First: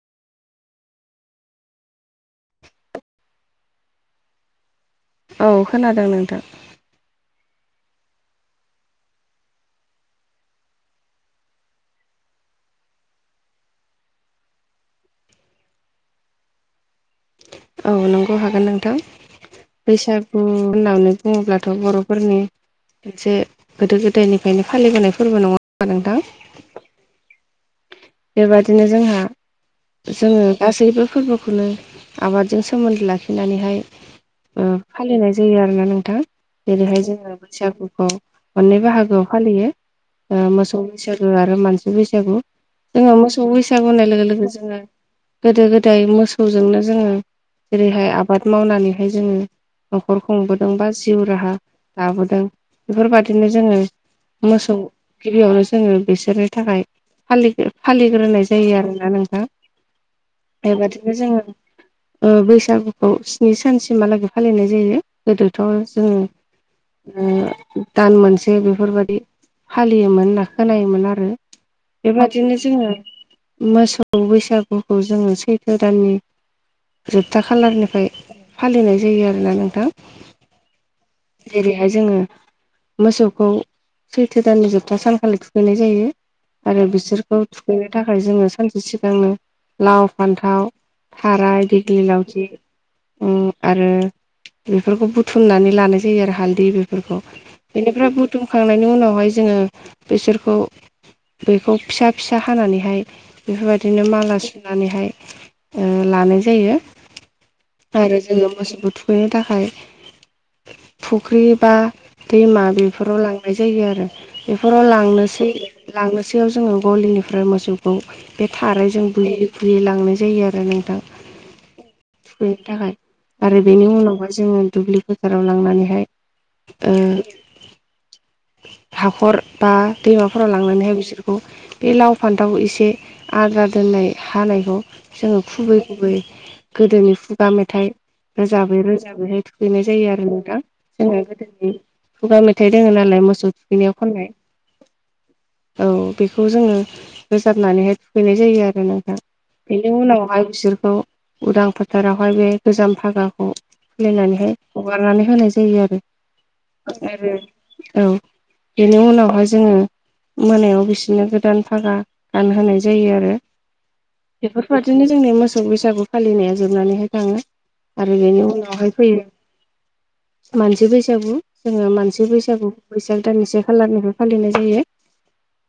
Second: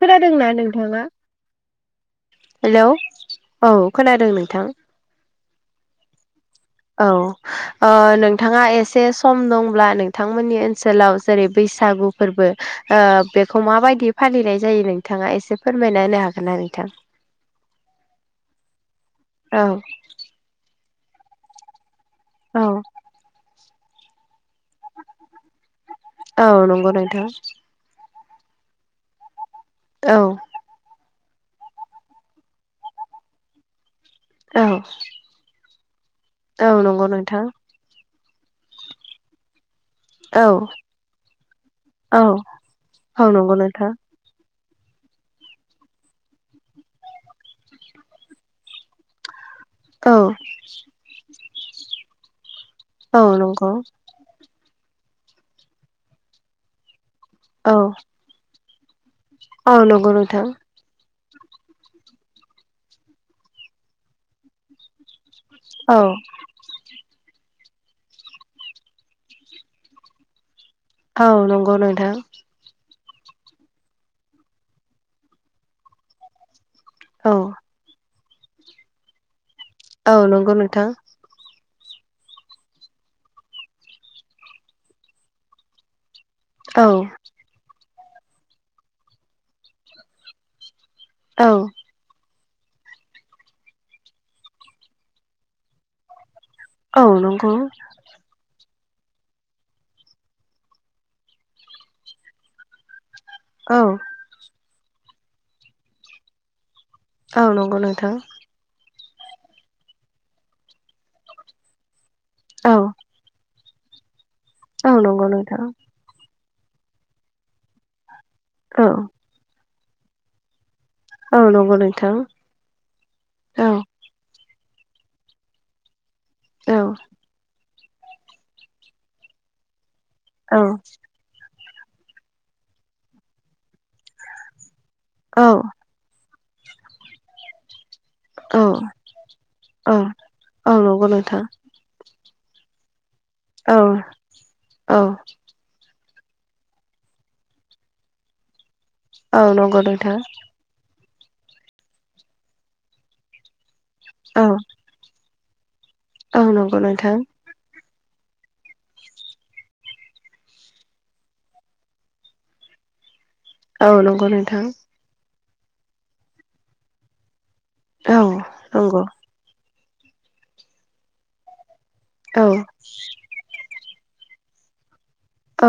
खोनादोंना नोंथाङा हेलौ औ खोनादों नोंथां औ खोनादों नोंथां औ ओ नोंथाङा एसे सम दंब्ला नोंथांमोननि ओनसोलाव जेरै बैसागु फोरबो ओ बेखौ माबायदि फालिनाय जायो नोंथाङा एसे फोरमायना होनो हागोनना नोंथां? औ नंगौ हागोन नोंथां औ बैसागु होननानै बुङोब्लाथ' बर'फोरनि औ मोनसे गोदो गोदायनिफ्रायनो फालिबोनाय फोरबो नङा होमबा नोंथां औ नंगौ नोंथां बेबादिनो जोंहा औ जोङो गासैबो फोरबोखौनो आबादजों सोमोन्दो लाखिनानैहाय औ ओ फालिनाय जायो आरोना नोंथां औ जेरैहाय नंगौ जोंहा नोंथां बैसागुखौ मोननै बाहागोआव फालियो ओ औ मोसौ बैसागु आरो मानसि औ बैसागु जोङो औ मोसौ नंगौ बैसागु नोंथां होननाय लोगो लोगो जोङो गोदो गोदाय मोसौजोंनो जोङो जेरैहाय आबाद मावनानैहाय जोङो औ न'खर खुंबोदों बा जिउ राहा लाबोदों औ बेफोरबादिनो नंगौ जोङो मोसौ गिबियावनो जोङो बिसोरनि थाखाय फालि औ फालिग्रोनाय जायो आरोना नोंथां औ नंगौ नोंथां बेबादिनो जोङो ओ बैसागुखौ स्नि सानसिमहालागै फालिनाय जायो गोदोथ' औ जोङो ओ दान मोनसे बेफोरबायदि फालियोमोन ना खोनायोमोन आरो औ नंगौ नोंथां बेबायदि बिदिनो जोङो मोसौ बैसागुखौ जोङो सैथो दाननि औ जोबथा खालारनिफ्राय फालिनाय जायो आरोना नोंथां। औ नंगौ नोंथां जेरैहाय जोङो मोसौखौ सैथो दाननि जोबथा सानखालि थुखैनाय जायो आरो औ बिसोरखौ थुखैनो थाखाय जोङो सानसे सिगांनो लाव फान्थाव औ थाराय दिगलि लावथि उम आरो बेफोरखौ बुथुमनानै लानाय जायो आरो हालदै बे औ फोरखौ नंगौ बेनिफ्राय बुथुमखांनायनि उनावहाय जोङो बेसोरखौ बेखौ फिसा फिसा हानानैहाय औ बेफोरबायदिनो माला सुनानैहाय ओ लानाय जायो औ नंगौ नोंथां आरो जोङो मोसौखौ थु- खैनो थाखाय फुख्रि बा दैमा औ बेफोराव लां नाय जायो आरो बेफोराव औ नंगौ लांनोसै नोंथां लांनोसैयाव जोङो गलिनिफ्राय मोसौ खौ बे औ थारायजों बुयै बुयै लांनाय जायो आरो नोंथां औ नंगौ नोंथां थुखैनो थाखाय आरो औ बेनि उनावहाय जोङो दुब्लि फोथाराव लांनानैहाय औ ओ हाखर बा दैमाफोराव औ लांनानैहाय बिसोरखौ बे लाव फान्थाव एसे आद्रा दोननाय हानायखौ जोंङो औ खुबै खुबै गोदोनि खुगा मेथाइ औ रोजाबै रोजाबैहाय थुखैनाय औ जायो आरो ना नोंथां औ नंगौ जोंना नोंथां गोदोनि खुगा मेथाइ दङ'नालाय मोसौ औ थुखैनायाव खननाय औ औ बेखौ जोंङो रोजाबनानैहाय थुखैनाय जायो आरो नोंथां। औ नंगौ बेनि नोंथां उनावहाय बिसोरखौ उदां फोथारावहाय बे गोजाम फागाखौ औ खुलिनानैहाय हगारनानै होनाय जायो आरो औ नंगौ नोंथां आरो औ बेनि उनावहाय जोङो मोनायाव बिसोरनो गोदान फागा गानहोनाय जायो आरो औ नं- बेफोरबादिनो जोंनि मोसौ बैसागु फालिनाया जोबनानैहाय थाङो आरो औ बेनि उनावहाय नंगौ फैयो मानसि बैसागु जोङो मानसि सि औ बैसागु बैसाग दाननि से खालारनिफ्राय फालिनाय जायो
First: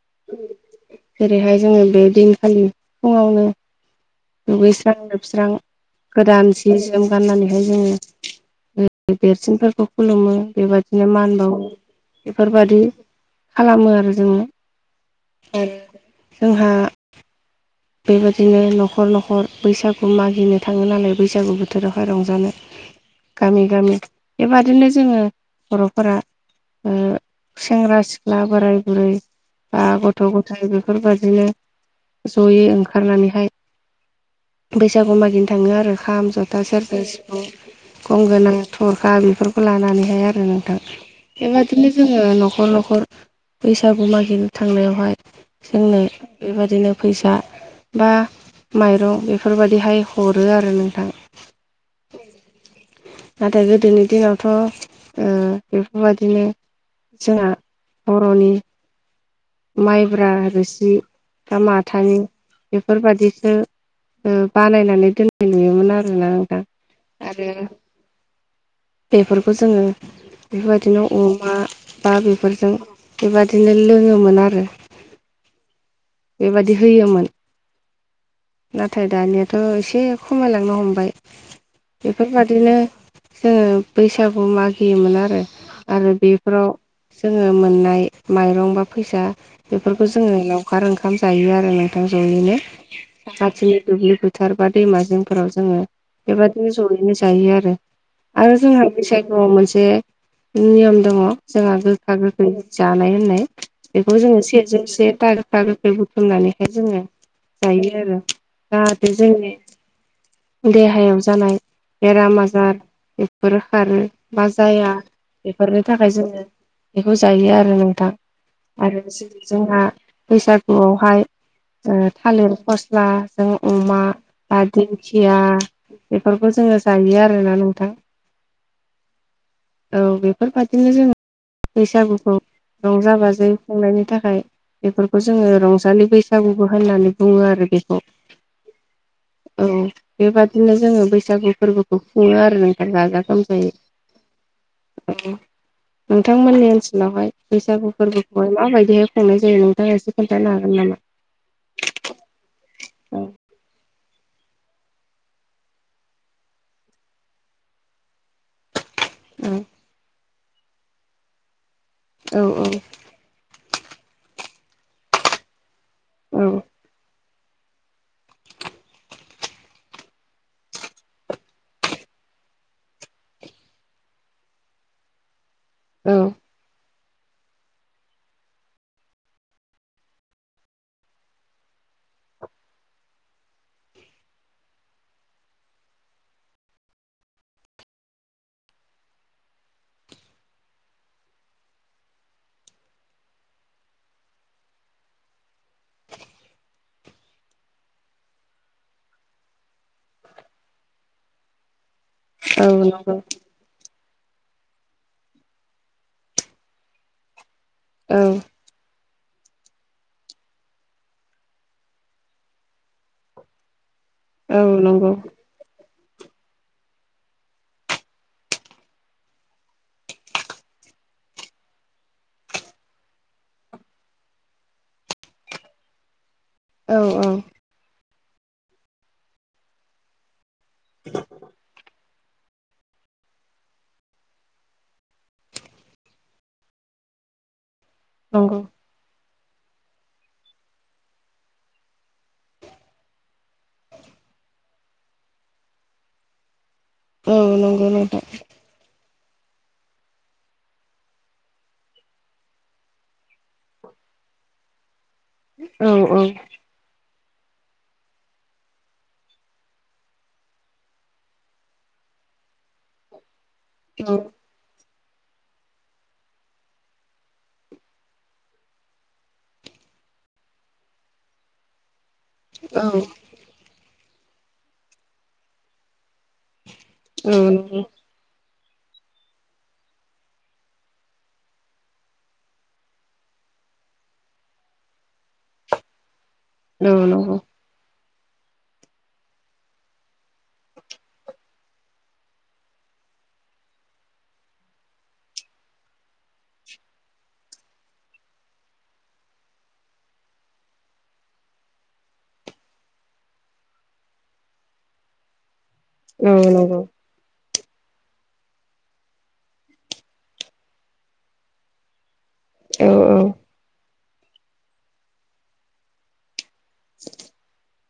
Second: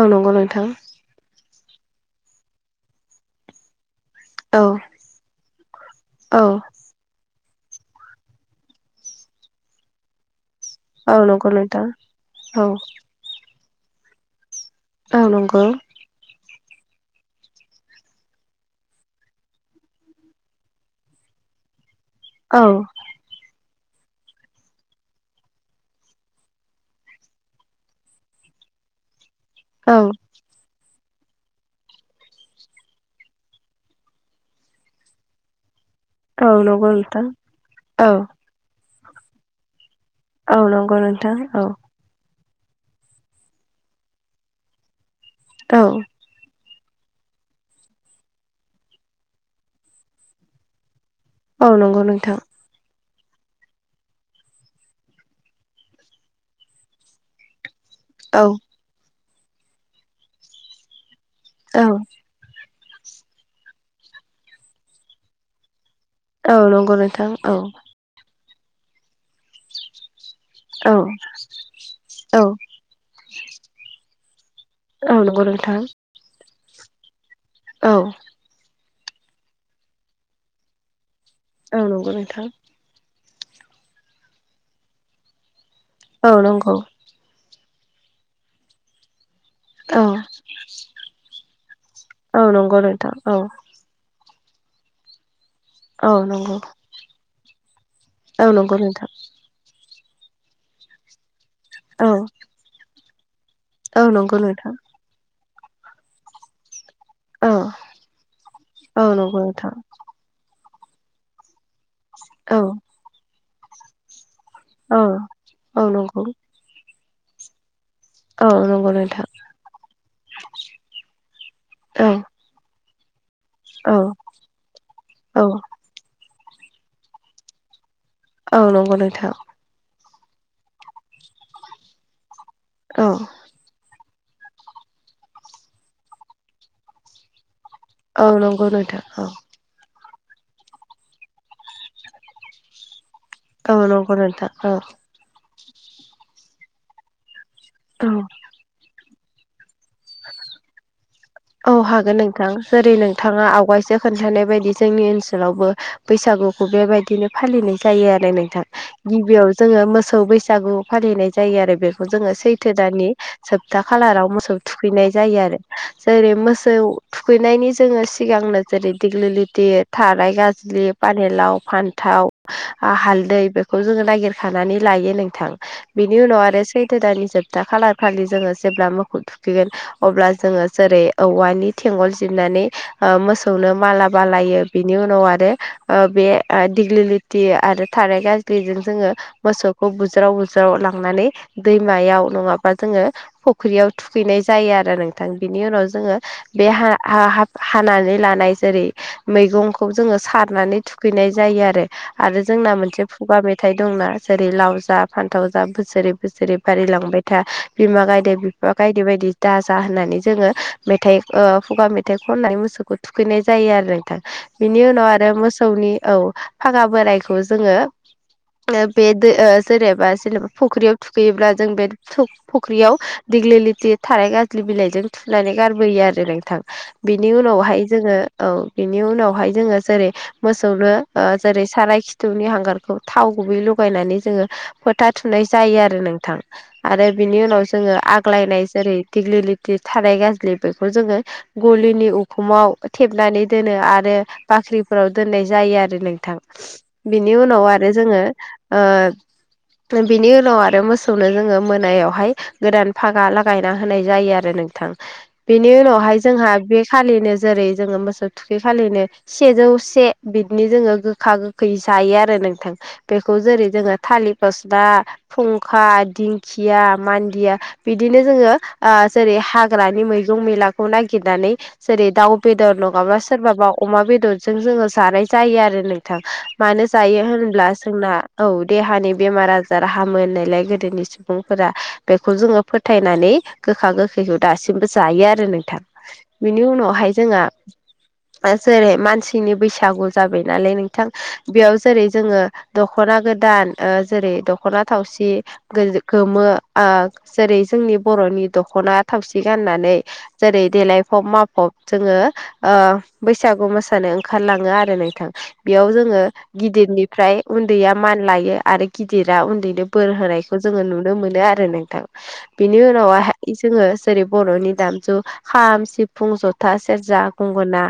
औ नंगौ नोंथां जेरैहाय जोंङो बे दिनखालि फुंङावनो औ दुगैस्रां लोबस्रां औ गोदान सि- जोम गाननानैहाय जोंङो देरसिनफोरखौ खुलुमो बेबायदि बिदिनो औ मान नंगौ बावो नोंथां औ बेफोरबायदि खालामो आरो जोंङो औ नंगौ जोंहा बेबायदिनो न'खर न'खर बैसागु मागिनो थांङो नालाय बैसागु बोथोरावहाय रंजा- जानो औ गामि गामि बेबादिनो जोंङो बर'फोरा ओ सेंग्रा सिख्ला बोराय बुरै बा औ गथ' गथाय बेफोरबायदिनो जयै ओंखारनानैहाय बैसागु मागिनो थांङो आरो खाम औ जथा नंगौ सेरजा नोंथां सिफुं औ गंगोना थरखा बेफोरखौ लानानैहाय थांङो औ नोंथां नंगौ नोंथां औ बेबादिनो जोंङो न'खर न'खर बैसागु मागिनो थांनायावहाय औ जोंनो बेबायदिनो फैसा बा माइरं बेफोरबायदिहाय हरो आरो नोंथां औ नंगौ नोंथां नाथाय गोदोनि दिनावथ' ओ बेफोरबायदिनो जोंहा औ बर'नि माइब्रा रोसि बा औ माथानि बेफोरबायादिखौ बानायनानै दोननाय नुयोमोन आरो ना नोंथां औ नंगौ नोंथां आरो औ बेफोरखौ जोंङो औ बेफोरबायदिनो अमा बा औ बेफोरजों बेबायदिनो लोंङोमोन आरो औ नंगौ नोंथां बेबायदि होयोमोन औ नाथाय दानियाथ' एसे खमायलांनो हमबाय औ नंगौ नोंथां बेफोरबादिनो जोंङो बैसागु मागियोमोन आरो आरो औ बेफोराव नंगौ जोंङो मोननाय माइरं बा फैसा औ बेफोरखौ जोंङो लावखार ओंखाम जायो आरो नोंथां औ जयैनो नंगौ नोंथां औ साखाथिनि दुब्लि फो- फोथार बा दैमा जेंफोराव जोंङो औ नंगौ बेबायदिनो ज'यैनो जायो आरो औ आरो नंगौ जोंहा नोंथां बैसागुआव मोनसे नियम दं जोंहा औ गोखा गोखै जानाय लोंनाय औ बेखौ जोङो नंगौ नोंथां सेरजौ से था गोखा गोखै बुथुमनानैहाय जोंङो औ जायो आरो औ जाहाथे नंगौ जोंनि नोंथां देहायाव जानाय बेराम औ आजार बेफोर खारो बा जाया औ बेफोरनि औ थाखाय नंगौ जोंङो बेखौ जायो आरो नोंथां औ नंगौ आरो नोंथां जेरै जोंहा बैसागुवावहाय औ थालिर फस्ला जों औ अमा बा दिंखिया औ बेफोरखौ जोङो जायो आरोना नोंथां औ नंगौ नोंथां औ बेफोरबादिनो जों बैसागुखौ औ रंजा बाजा जों खुंनायनि थाखाय बेफोरखौ जोङो रंजालि बैसागुबो होननानै बुङो आरो बेखौ औ नंगौ नोंथां औ औ बेबादिनो जोङो बैसागु फोरबोखौ खुङो आरो नोंथां जा- औ नंगौ नोंथां औ नोंथांमोननि ओनसोलावहाय बैसागु औ फोरबो माबायदिहाय खुंनाय जायो नोंथाङा एसे खोन्थानो हागोन नामा औ हागोन नोंथां जेरै औ नोंथांङा आवगायसो खोन्थानाय बायदि जोंनि ओनसोलावबो बैसागुखौ बेबायदिनो फालिनाय जायो आरो नोंथां औ गिबियाव जोंङो मोसौ बैसागु फालिनाय जायो आरो बेखौ जोंङो औ सैथो दानि जोबथा खालाराव मोसौ थुखैनाय जायो आरो जेरै मोसौ थुखैनायनि जोङो सिगांनो जेरै दिगलि लिथि थाराइ गाज्लि पानिलाव फान्थाव ओ हालदै बेखौ जोङो नागिरखानानै लायो नोंथां औ बिनि उनाव आरो सैथो दाननि जोबथा खालार खालि जोङो जेब्ला मोखौ थुखैगोन अब्ला जोङो जेरै औवानि थेंवल जिरनानै ओ मोसौनो माला बानायो बिनि उनाव आरो ओ बे दिग्लि‌ लिथि दि आरो थाराय गाज्लिजों जोङो मोसौखौ बुज्राव बुज्राव लांनानै दैमायाव नङाबा जोङो फुख्रियाव थुखैनाय जायो आरो नोंथां बिनि उनाव जोङो बे हा हा हानानै लानाय जेरै मैगंखौ जोङो सारनानै थुखैनाय जायो आरो आरो औ जोंना मोनसे नंगौ खुगा मेथाइ मिथाइ दंना जेरै लाव जा फान्थाव जा बोसोरै बोसोरै बारिलांबाय था बिमा औ गायदे बायदि बायदि दा जा होननानै जोङो मेथाइ खुगा मेथाइ खननाय मोसौखौ थुखैनाय जायो आरो बिनि औ नंगौ उनाव आरो मोसौनि औ फागा बोरायखौ जोङो बे जेनेबा जेनेबा फख्रियाव थुखैयोब्ला जों बे फुख्रियाव दिेग्लि लिथि थाराइ गाज्लि बिलाइजों थुखैनानै गारबोयो आरो नोंथां औ बिनि उनावहाय जोङो औ बिनि उनावहाय जोङो जेरै मोसौनो ओ जेरै साराय खिथुनि हांगारखौ थाव गुबै लगायनानै जोङो फोथा थुनाय जायो आरो नोंथां आरो बिनि उनाव जोङो नंगौ आग्लायनाय जेरै दिग्लि लि- थाराइ गाज्लि बेखौ जोङो गलिनि उखुमाव थेबनानै दोनो आरो बाख्रिफोराव दोननाय जायो आरो नोंथां बिनि औ उनाव नंगौ आरो जोङो नोंथां ओ बिनि उनाव आरो मोसौनो जोङो मोनायावहाय गोदान फागा लागायना होनाय जायो आरो नोंथां बेनि औ उनावहाय जोंहा बे खालिनो जेरै जोङो मोसौ थुखै खालिनो सेजौ से बिदिनो जोङो गोखा गोखै जायो आरो नोंथां बेखौ जेरै जोङो औ थालिर फस्ला फुंखा दिंखिया मान्दिया बिदिनो जोङो आ जेरै हाग हाग्रानि मैगं मैलाखौ नायिरनानै जेरै दाउ बेदर नङाबा सोरबाबा अमा बेदरजों जोङो जानाय जायो आरो नोंथां मानो जायो औ नंगौ औ नंगौ औ नंगौ औ नोंथां औ नंगौ औ नंगौ होनब्ला नोंथां जोंना औ देहानि बेमार आजार हामोनायलाय गोदोनि सुबुंफोरा बेखौ जोङो फोथायनानै गोखा गोखैखौ दासिमबो जायो आरो नोंथां बिनि उनावहाय जोंहा बा जेरै मानसिनि बैसागु जाबाय नालाय नोंथां बेयाव जेरै जोङो दख'ना गोदान ओ जेरै ओ दख'ना थावसि गोमो ओ जेरै जोंनि बर'नि दख'ना थावसि गाननानै जेरै देलायफब माफब जोङो ओ बैसागु मोसानो ओंखारलाङो आरो नोंथां बेयाव जोङो गिदिरनि ओमफ्राय उन्दैया मान लायो आरो गिदिरा उन्दैनो बोर होनायखौ जोङो नुनो मोनो आरो नोंथां बिदि उनावहाय जोङो जेरै बर'नि दामजु खाम सिफुं जथा सेरजा गंगोना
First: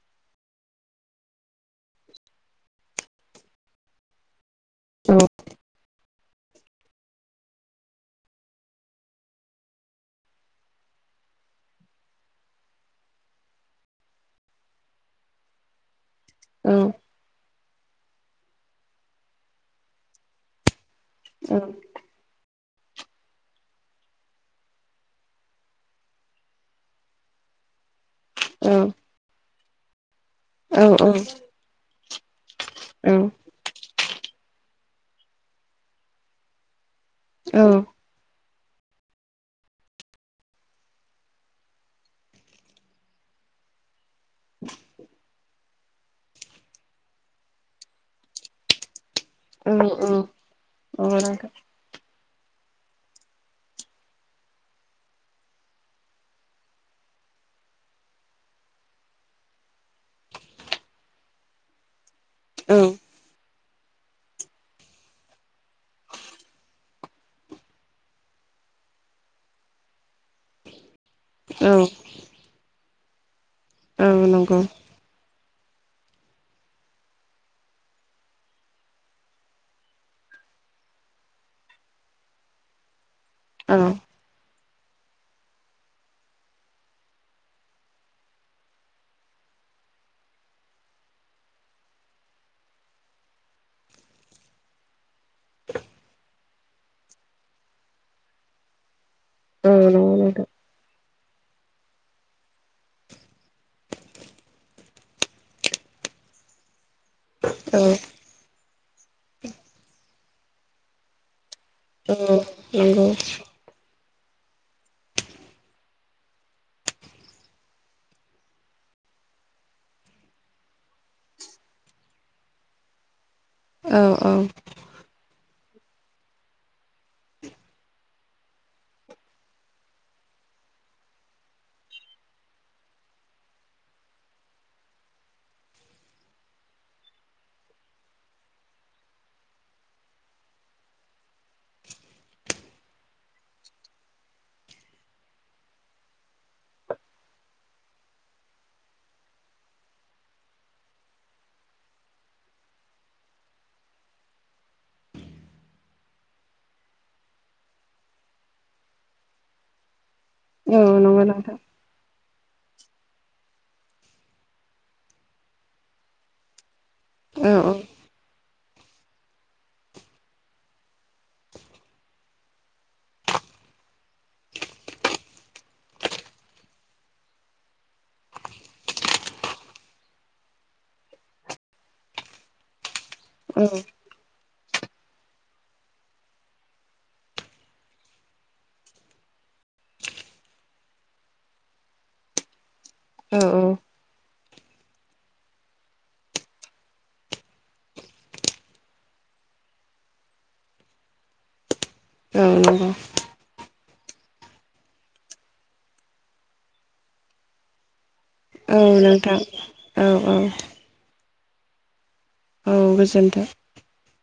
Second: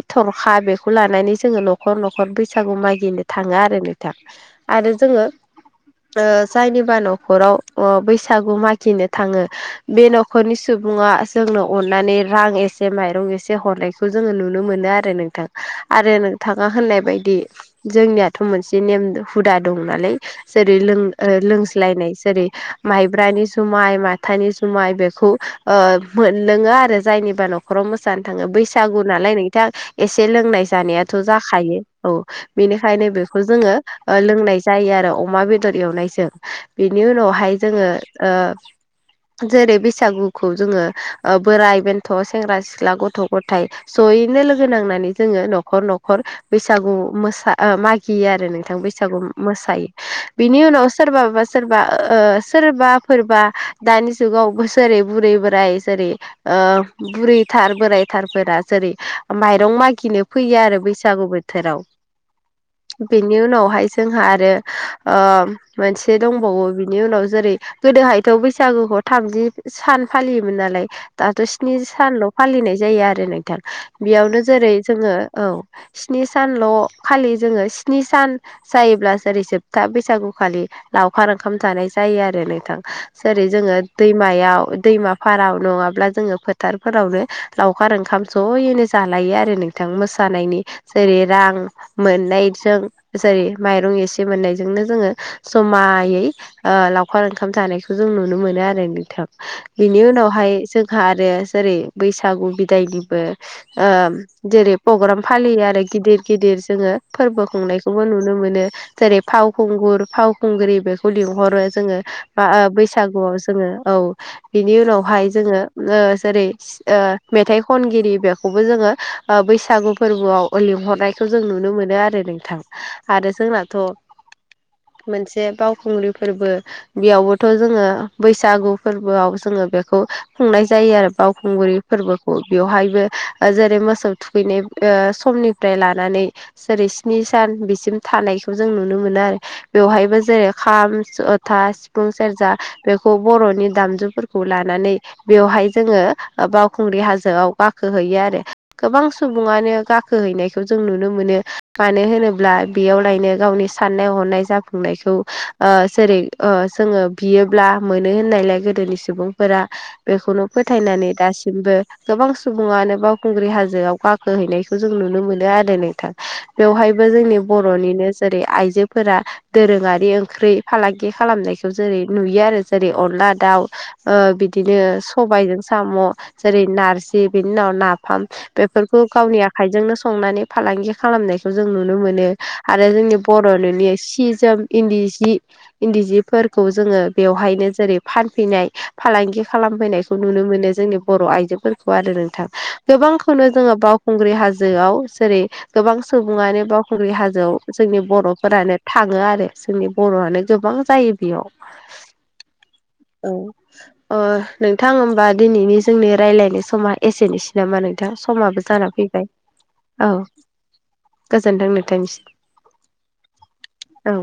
बे थर'खा बेखौ लानानै जोङो न'खर न'खर बैसागु मागदिनो थाङो आरो नोंथां आरो जोङो ओ जायनिबा न'खराव बैसागु मागिनो थाङो बे न'खरनि सुबुङा जोंनो अननानै रां एसे माइरं एसे हरनायखौ जोङो नुनो मोनो आरो नों थां आरोे नों थाङा होननाय बायदि जोंनियाथ' मोनसे नेम हुदा दं नालाय जेरै लों ओ लोंज्लायनाय जेरै माइब्रानि जुमाइ माथानि जु माइ बेखौ ओ न'खराव मोसानो थाङो बैसागु नालाय नोंथां एसे लोंनाय जानायाथ' जाखायो औ बेनिखायनो बेखौ जोङो ओ लोंनाय जायो आरो अमा बेदर एवनायजों बेनि उनावहाय जोङो ओ जेरै बैसागुखौ जोङो बोराइ बेन्थ' सेंग्रा सिख्ला गथ' गथाय ज'यैनो लोगो नांनानै जोङो न'खर न'खर बैसागु मोसा मागियो आरो नोंथां बैसागु मोसायो बिनि उनाव सोरबाबा सोरबा ओ सोरबाफोर बा दानि जुगाव बोसोरै बुरै बोराय जेरै बुरैथार बोरायथारफोरा जेरै माइरं मागिनो फैयो आरो बैसागु बोथोराव बेनि उनावहाय जोंहा आरो ओ मोनसे दंबावो बिनि उनाव जेरै गोदोहायथ' बैसागुखौ थामजि सान फालियोमोन नालाय दाथ' स्नि सानल' फालिनाय जायो आरो नोंथां बेयावनो जेरै जोङो औ स्नि सानल' खालि जोङो स्नि सान जायोब्ला जेरै जोबथा बैसागुखालि लावखार ओंखाम जानाय जायो आरो नोंथां जेरै जोङो दैमायाव दैमा फाराव नङाब्ला जोङो फोथारफोरावनो लावखार ओंखाम ज'यैनो जालायो आरो नोंथां मोसानायनि जेरै रां मोननायजों जेरै माइरं एसे मोननायजोंनो जोङो जमायै आ लावखार ओंखाम जानायखौ जों नुनो मोनो आरो नोंथां बिनि उनावहाय जोंहा आरो जेरै बैसागु बिदायनिबो ओ जेरै प्रग्राम फालियो आरो गिदिर गिदिर जोङो फोरबो खुंनायखौबो नुनो मोनो जेरै फावखुंगुर फावखुंग्रि बेखौ लिंहरो जोङो औ बा औ नंगौ बैसागुआव जोङो औ बिनि उनावहाय जोङो जेरै ओ मेथाइ खनगिरि बेखौबो जोङो बैसागु फोरबोआव लिंहरनाय खौ जों नुनो मोनो आरो नोंथां आरो जोंना औ औ मोनसे बावखुंग्रि फोरबो बेयावबोथ' जोङो बैसागु फोरबोआव जोङो बेखौ खुंनाय जायो आरो बावखुंग्रि फोरबोखौ बेवहायबो जेरै मोसौ थुखैनाय समनिफ्राय लानानै जेरै स्नि सान बिसिम थानायखौ जों नुनो मोनो आरो बेवहायबो जेरै खाम जथा सिफुं सेरजा बेखौ बर'नि दामजुफोरखौ लानानै बेवहाय जोङो बावखुंग्रि हाजोआव गाखोहैयो आरो गोबां सुबुङानो गाखोहैनायखौ जों नुनो मोनो मानो होनोब्ला बेयावलायनो गावनि साननाय हनाय जाफुंनायखौ ओ जेरै ओ जोङो बियोब्ला मोनो होननायलाय गोदोनि सुबुंफोरा बेखौनो औ फोथायनानै नंगौ नोंथां दासिमबो गोबां सुबुङानो बावखुंग्रि हाजोआव गाखोहैनायखौ जों नुनो मोनो आरो नोंथां बेवहायबो जोंनि औ बर'निनो जेरै आइजोफोरा दोरोङारि ओंख्रि फालांगि खालामनायखौ जेरै नुयो आरो जेरै अनला दाउ ओ बिदिनो सबायजों साम' जेरै नारजि बेनि उनाव नाफाम बेफोरखौ गावनि आखाइजोंनो संनानै फालांगि खालामनायखौ जों नुनो मोनो आरो जोंनि औ बर'निनि सि जोम इन्दि सि इन्दि सिफोरखौ जोङो बेवहायनो जेरै फानफैनाय फालांगि खालामफैनायखौ नुनो मोनो जोंनि बर' आइजोफोरखौ आरो नोंथां औ गोबांखौनो जोङो औ बावखुंग्रि हाजोआव जेरै गोबां सुबुङानो बावखुंग्रि हाजोआव जोंनि बर'फोरानो थाङो आरो जोंनि बर'आनो गोबां जायो बेयाव औ नंगौ औ अ नोंथां होमबा दिनैनि जोंनि रायलायनाय समा एसेनोसै नामा नोंथां समाबो औ जाना फैबाय नोंथां औ गोजोनथों नोंथांनिस औ गोजोन्थों औ